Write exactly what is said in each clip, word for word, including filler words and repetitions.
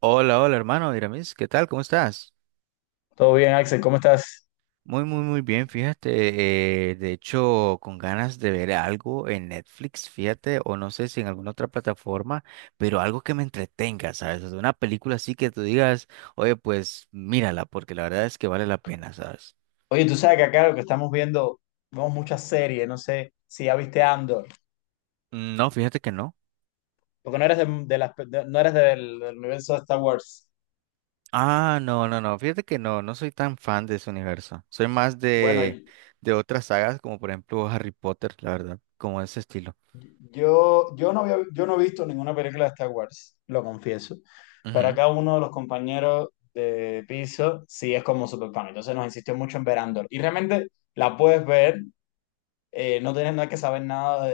Hola, hola hermano Diramis, ¿qué tal? ¿Cómo estás? Todo bien, Axel, ¿cómo estás? Muy, muy, muy bien, fíjate, eh, de hecho, con ganas de ver algo en Netflix, fíjate, o no sé si en alguna otra plataforma, pero algo que me entretenga, ¿sabes? O sea, una película así que tú digas, oye, pues mírala, porque la verdad es que vale la pena, ¿sabes? Oye, tú sabes que acá lo que estamos viendo, vemos muchas series, no sé si ya viste Andor, Mm. No, fíjate que no. porque no eres, de, de las- de- no eres del, del universo de Star Wars. Ah, no, no, no, fíjate que no, no soy tan fan de ese universo. Soy más Bueno, de, y- de otras sagas, como por ejemplo Harry Potter, la verdad, como ese estilo. yo, yo, no había, yo no he visto ninguna película de Star Wars, lo confieso, pero Ujú. acá uno de los compañeros de piso sí es como super fan, entonces nos insistió mucho en ver Andor. Y realmente la puedes ver, eh, no tienes nada que saber nada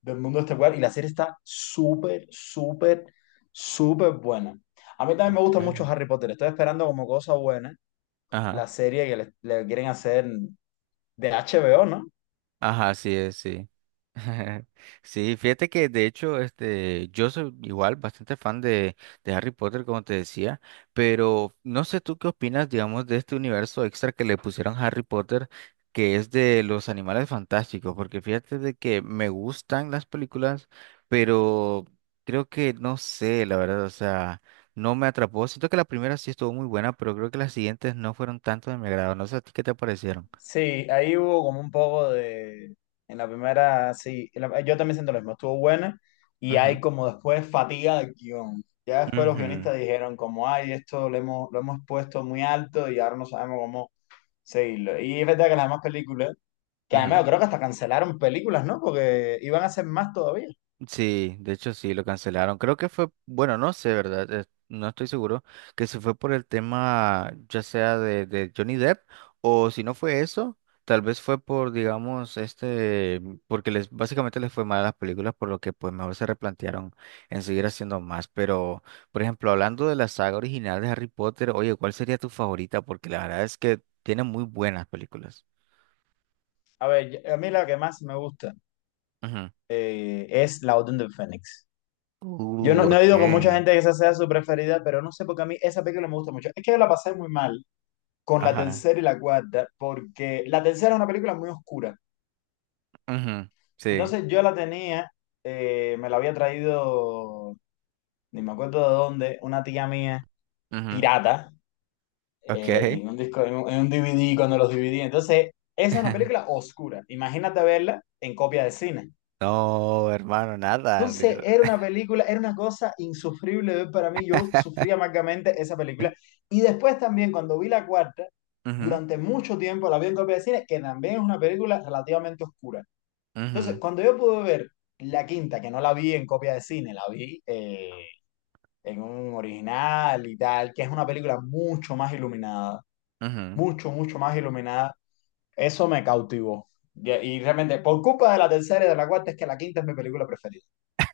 del mundo extracular y la serie está súper, súper, súper buena. A mí también me gusta mucho Ok. Harry Potter. Estoy esperando como cosa buena la Ajá. serie que le, le quieren hacer de H B O, ¿no? Ajá, sí, es, sí. Sí, fíjate que de hecho, este, yo soy igual bastante fan de, de Harry Potter, como te decía, pero no sé tú qué opinas, digamos, de este universo extra que le pusieron a Harry Potter, que es de los animales fantásticos, porque fíjate de que me gustan las películas, pero creo que no sé, la verdad, o sea, no me atrapó. Siento que la primera sí estuvo muy buena, pero creo que las siguientes no fueron tanto de mi agrado. No sé a ti qué te parecieron. Sí, ahí hubo como un poco de... En la primera, sí, en la- yo también siento lo mismo, estuvo buena y hay Ujú, como después fatiga del guión. Ya después los ujú, guionistas dijeron como, ay, esto lo hemos, lo hemos puesto muy alto y ahora no sabemos cómo seguirlo. Y es verdad que las demás películas, que además ujú. yo creo que hasta cancelaron películas, ¿no? Porque iban a hacer más todavía. Sí, de hecho sí, lo cancelaron. Creo que fue, bueno, no sé, ¿verdad? Eh, No estoy seguro que se fue por el tema ya sea de, de Johnny Depp o si no fue eso, tal vez fue por, digamos, este, porque les básicamente les fue mal a las películas, por lo que pues mejor se replantearon en seguir haciendo más. Pero, por ejemplo, hablando de la saga original de Harry Potter, oye, ¿cuál sería tu favorita? Porque la verdad es que tiene muy buenas películas. A ver, yo- a mí la que más me gusta Ujú. eh, es La Orden del Fénix. Yo Uh, no, no he ok. ido con mucha gente que esa sea su preferida, pero no sé por qué a mí esa película me gusta mucho. Es que yo la pasé muy mal con la Ajá. tercera y la cuarta, porque la tercera es una película muy oscura. Ujú. Sí. Entonces yo la tenía, eh, me la había traído, ni me acuerdo de dónde, una tía mía, pirata, Ok. eh, en un disco, en un, en un D V D cuando los dividí. Entonces, esa es una película oscura. Imagínate verla en copia de cine. No, hermano, nada, Entonces, literal. era una película, era una cosa insufrible de ver para mí. Yo sufría amargamente esa película. Y después también, cuando vi la cuarta, Ujú, durante mucho tiempo la vi en copia de cine, que también es una película relativamente oscura. Entonces, ujú, cuando yo pude ver la quinta, que no la vi en copia de cine, la vi eh, en un original y tal, que es una película mucho más iluminada, ujú. mucho, mucho más iluminada, eso me cautivó. Y, y realmente, por culpa de la tercera y de la cuarta, es que la quinta es mi película preferida.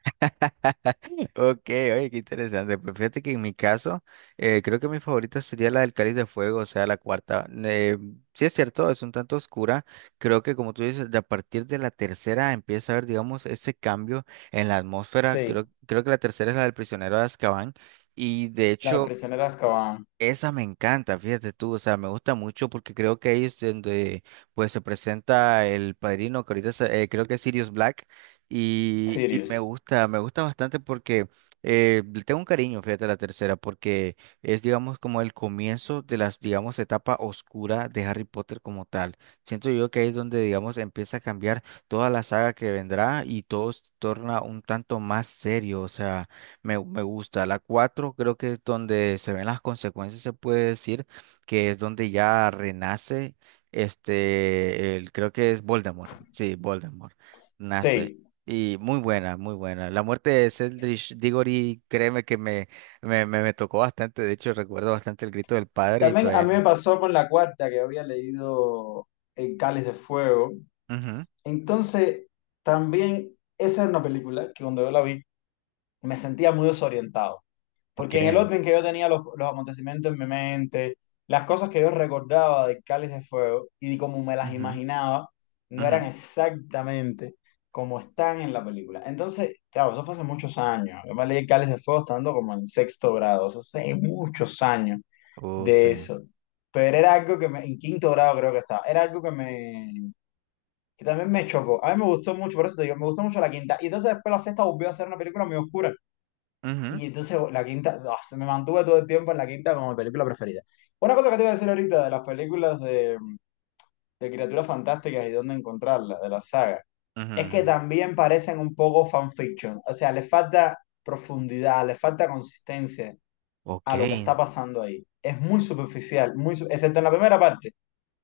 Ok, oye, qué interesante. Pues fíjate que en mi caso, eh, creo que mi favorita sería la del Cáliz de Fuego, o sea, la cuarta. Eh, sí es cierto, es un tanto oscura. Creo que como tú dices, de a partir de la tercera empieza a haber, digamos, ese cambio en la atmósfera. Creo, Sí, creo que la tercera es la del prisionero de Azkaban. Y de La hecho, prisionera de Azkaban, esa me encanta, fíjate tú, o sea, me gusta mucho porque creo que ahí es donde pues se presenta el padrino, que ahorita se- eh, creo que es Sirius Black, y, y me Sirius. gusta, me gusta bastante porque eh, le tengo un cariño, fíjate, a la tercera, porque es, digamos, como el comienzo de las, digamos, etapa oscura de Harry Potter como tal. Siento yo que ahí es donde, digamos, empieza a cambiar toda la saga que vendrá y todo se torna un tanto más serio, o sea... Me, me gusta. La cuatro creo que es donde se ven las consecuencias, se puede decir, que es donde ya renace este, el, creo que es Voldemort. Sí, Voldemort. Nace. Sí. Y muy buena, muy buena. La muerte de Cedric Diggory, créeme que me, me, me, me tocó bastante. De hecho, recuerdo bastante el grito del padre y También a todavía. mí me pasó con la cuarta, que había leído El Cáliz de Fuego. Ujú. Entonces, también esa es una película que cuando yo la vi, me sentía muy desorientado, Ok. porque en el orden que yo tenía los, los acontecimientos en mi mente, las cosas que yo recordaba de Cáliz de Fuego y como me las Ujú, imaginaba, no eran ujú. exactamente como están en la película. Entonces, claro, eso fue hace muchos años. Yo me leí el Cáliz de Fuego estando como en sexto grado, o sea, hace muchos años Oh, sí. de eso. Pero era algo que me, en quinto grado creo que estaba, era algo que me, que también me chocó. A mí me gustó mucho, por eso te digo, me gustó mucho la quinta. Y entonces después la sexta volvió a ser una película muy oscura. Ujú, Y entonces la quinta, ah, se me mantuve todo el tiempo en la quinta como mi película preferida. Una cosa que te iba a decir ahorita de las películas de, de criaturas fantásticas y dónde encontrarlas, de la saga, ujú, es que ujú. también parecen un poco fanfiction. O sea, le falta profundidad, le falta consistencia Ok. a lo que está pasando ahí. Es muy superficial, muy, su- excepto en la primera parte.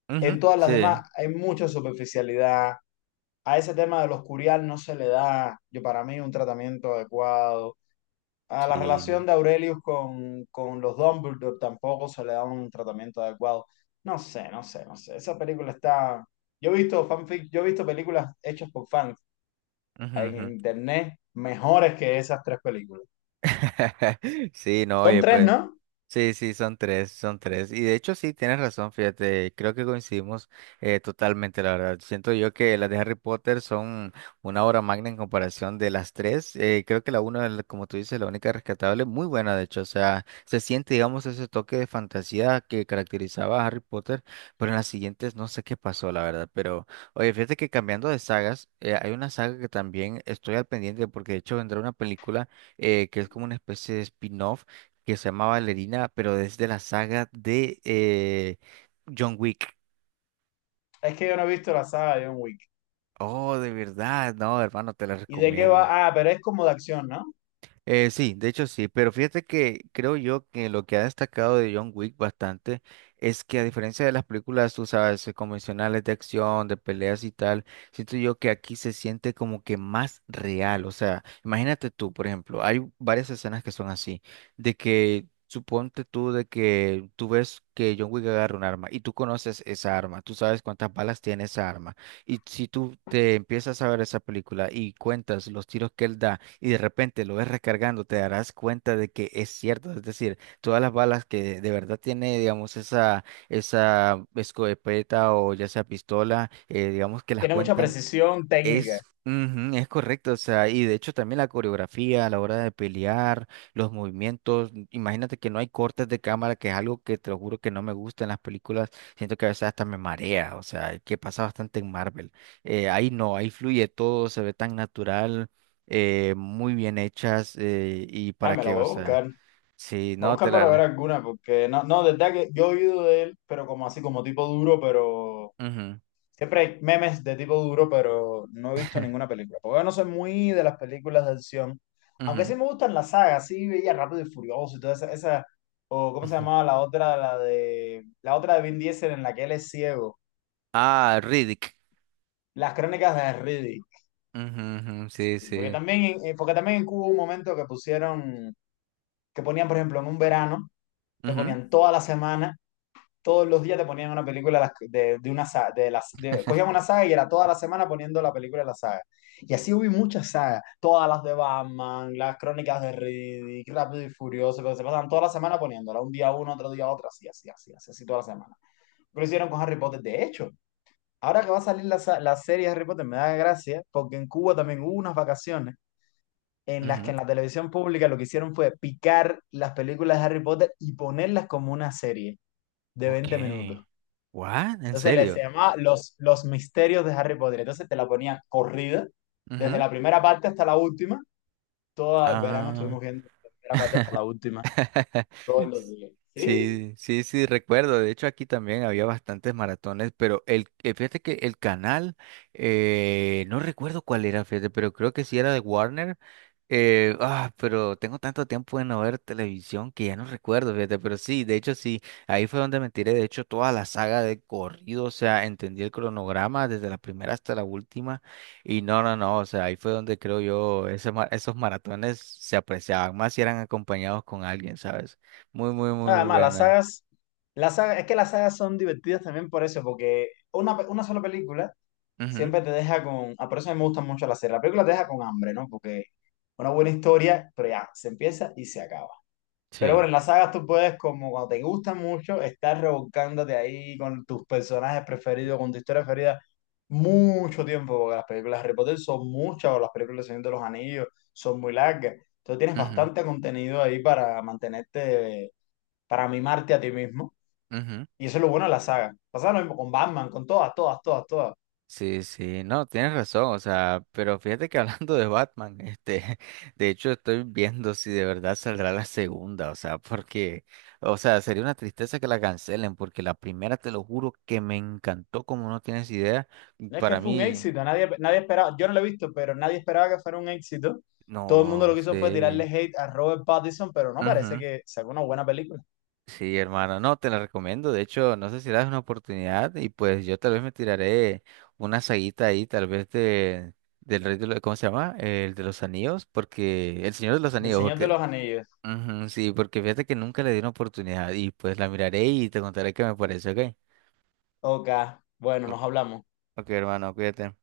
Ujú. En todas las Sí. demás hay mucha superficialidad. A ese tema de los curial no se le da, yo para mí, un tratamiento adecuado. A la Sí. relación de Aurelius con, con los Dumbledore tampoco se le da un tratamiento adecuado. No sé, no sé, no sé. Esa película está... Yo he visto fanfic, yo he visto películas hechas por fans Ujú, en ujú. internet mejores que esas tres películas. Sí, no, Son oye, tres, pues. ¿no? Sí, sí, son tres, son tres. Y de hecho, sí, tienes razón, fíjate, creo que coincidimos eh, totalmente, la verdad. Siento yo que las de Harry Potter son una obra magna en comparación de las tres. Eh, creo que la una, la- como tú dices, la única rescatable, muy buena, de hecho. O sea, se siente, digamos, ese toque de fantasía que caracterizaba a Harry Potter, pero en las siguientes no sé qué pasó, la verdad. Pero, oye, fíjate que cambiando de sagas, eh, hay una saga que también estoy al pendiente porque de hecho vendrá una película eh, que es como una especie de spin-off que se llama Valerina, pero es de la saga de eh, John Wick. Es que yo no he visto la saga de John Wick. Oh, de verdad, no, hermano, te la ¿Y de qué recomiendo. va? Ah, pero es como de acción, ¿no? Eh, sí, de hecho sí, pero fíjate que creo yo que lo que ha destacado de John Wick bastante es que a diferencia de las películas, tú sabes, eh, convencionales de acción, de peleas y tal, siento yo que aquí se siente como que más real, o sea, imagínate tú, por ejemplo, hay varias escenas que son así, de que suponte tú de que tú ves que John Wick agarra un arma y tú conoces esa arma, tú sabes cuántas balas tiene esa arma. Y si tú te empiezas a ver esa película y cuentas los tiros que él da y de repente lo ves recargando, te darás cuenta de que es cierto. Es decir, todas las balas que de verdad tiene, digamos, esa, esa escopeta o ya sea pistola, eh, digamos que las Tiene mucha cuentan precisión técnica. es, ujú, es correcto, o sea, y de hecho también la coreografía a la hora de pelear, los movimientos, imagínate que no hay cortes de cámara, que es algo que te lo juro que no me gusta en las películas, siento que a veces hasta me marea, o sea, que pasa bastante en Marvel. Eh, ahí no, ahí fluye todo, se ve tan natural, eh, muy bien hechas, eh, y Ah, para me la qué, voy o a sea, buscar. Me sí, voy a no, te buscar para ver la... alguna, porque no, no, desde que yo he oído de él, pero como así, como tipo duro, pero Ujú, siempre hay memes de tipo duro, pero no he visto ninguna película. Porque yo no soy muy de las películas de acción. Aunque ujú, sí me gustan las sagas, sí veía Rápido y Furioso y toda esa, esa- o ¿cómo se ujú. llamaba la otra? La de, la otra de Vin Diesel en la que él es ciego. Ah, Riddick. Las crónicas de Riddick. Ujú, ujú, sí, Porque sí. también, eh, porque también en Cuba hubo un momento que pusieron, que ponían, por ejemplo, en un verano, te Ujú, ponían toda la semana todos los días te ponían una película de, de- una saga, de las, de- cogían una saga y era toda la semana poniendo la película de la saga. Y así hubo muchas sagas, todas las de Batman, las crónicas de Riddick, Rápido y Furioso, pero se pasaban toda la semana poniéndola, un día uno, otro día otro, así, así, así, así, así toda la semana. Pero hicieron con Harry Potter, de hecho. Ahora que va a salir la, sa- la serie de Harry Potter, me da gracia, porque en Cuba también hubo unas vacaciones en las que ujú. en la televisión pública lo que hicieron fue picar las películas de Harry Potter y ponerlas como una serie de Ok. veinte minutos. ¿What? ¿En Entonces le se serio? llama los, los misterios de Harry Potter. Entonces te la ponía corrida, desde Ujú. la primera parte hasta la última. Todo el verano Ah. estuvimos viendo la primera parte hasta la última, todos los días. Sí. Sí, sí, sí, recuerdo. De hecho, aquí también había bastantes maratones, pero el, eh, fíjate que el canal, eh, no recuerdo cuál era, fíjate, pero creo que sí era de Warner. Eh, ah, pero tengo tanto tiempo de no ver televisión que ya no recuerdo, fíjate, pero sí, de hecho sí, ahí fue donde me tiré, de hecho, toda la saga de corrido, o sea, entendí el cronograma desde la primera hasta la última. Y no, no, no, o sea, ahí fue donde creo yo, ese ma- esos maratones se apreciaban más si eran acompañados con alguien, ¿sabes? Muy, muy, muy Además, las buena. sagas, las sagas, es que las sagas son divertidas también por eso, porque una, pe- una sola película Ujú, siempre te deja con. Ah, por eso a mí me gustan mucho las series. La película te deja con hambre, ¿no? Porque una buena historia, pero ya, se empieza y se acaba. Pero bueno, sí, en las sagas tú puedes, como cuando te gustan mucho, estar revolcándote ahí con tus personajes preferidos, con tu historia preferida, mucho tiempo, porque las películas de Harry Potter son muchas, o las películas de Señor de los Anillos son muy largas. Entonces tienes ujú, bastante contenido ahí para mantenerte, para mimarte a ti mismo. ujú. Y eso es lo bueno de la saga. Pasa lo mismo con Batman, con todas, todas, todas, todas. Sí, sí, no, tienes razón, o sea, pero fíjate que hablando de Batman, este, de hecho estoy viendo si de verdad saldrá la segunda, o sea, porque, o sea, sería una tristeza que la cancelen, porque la primera, te lo juro, que me encantó como no tienes idea, y No es que para fue un mí, éxito, nadie, nadie esperaba, yo no lo he visto, pero nadie esperaba que fuera un éxito. Todo el mundo no lo que hizo fue tirarle sé. hate a Robert Pattinson, pero no parece que sacó una buena película. Sí, hermano, no, te la recomiendo. De hecho, no sé si le das una oportunidad y pues yo tal vez me tiraré una saguita ahí, tal vez de del rey de los, ¿cómo se llama? El de los anillos, porque el señor de los Del anillos, Señor de porque los Anillos. ujú, sí, porque fíjate que nunca le di una oportunidad y pues la miraré y te contaré qué me parece, ¿ok? Ok, bueno, nos hablamos. Ok, hermano, cuídate.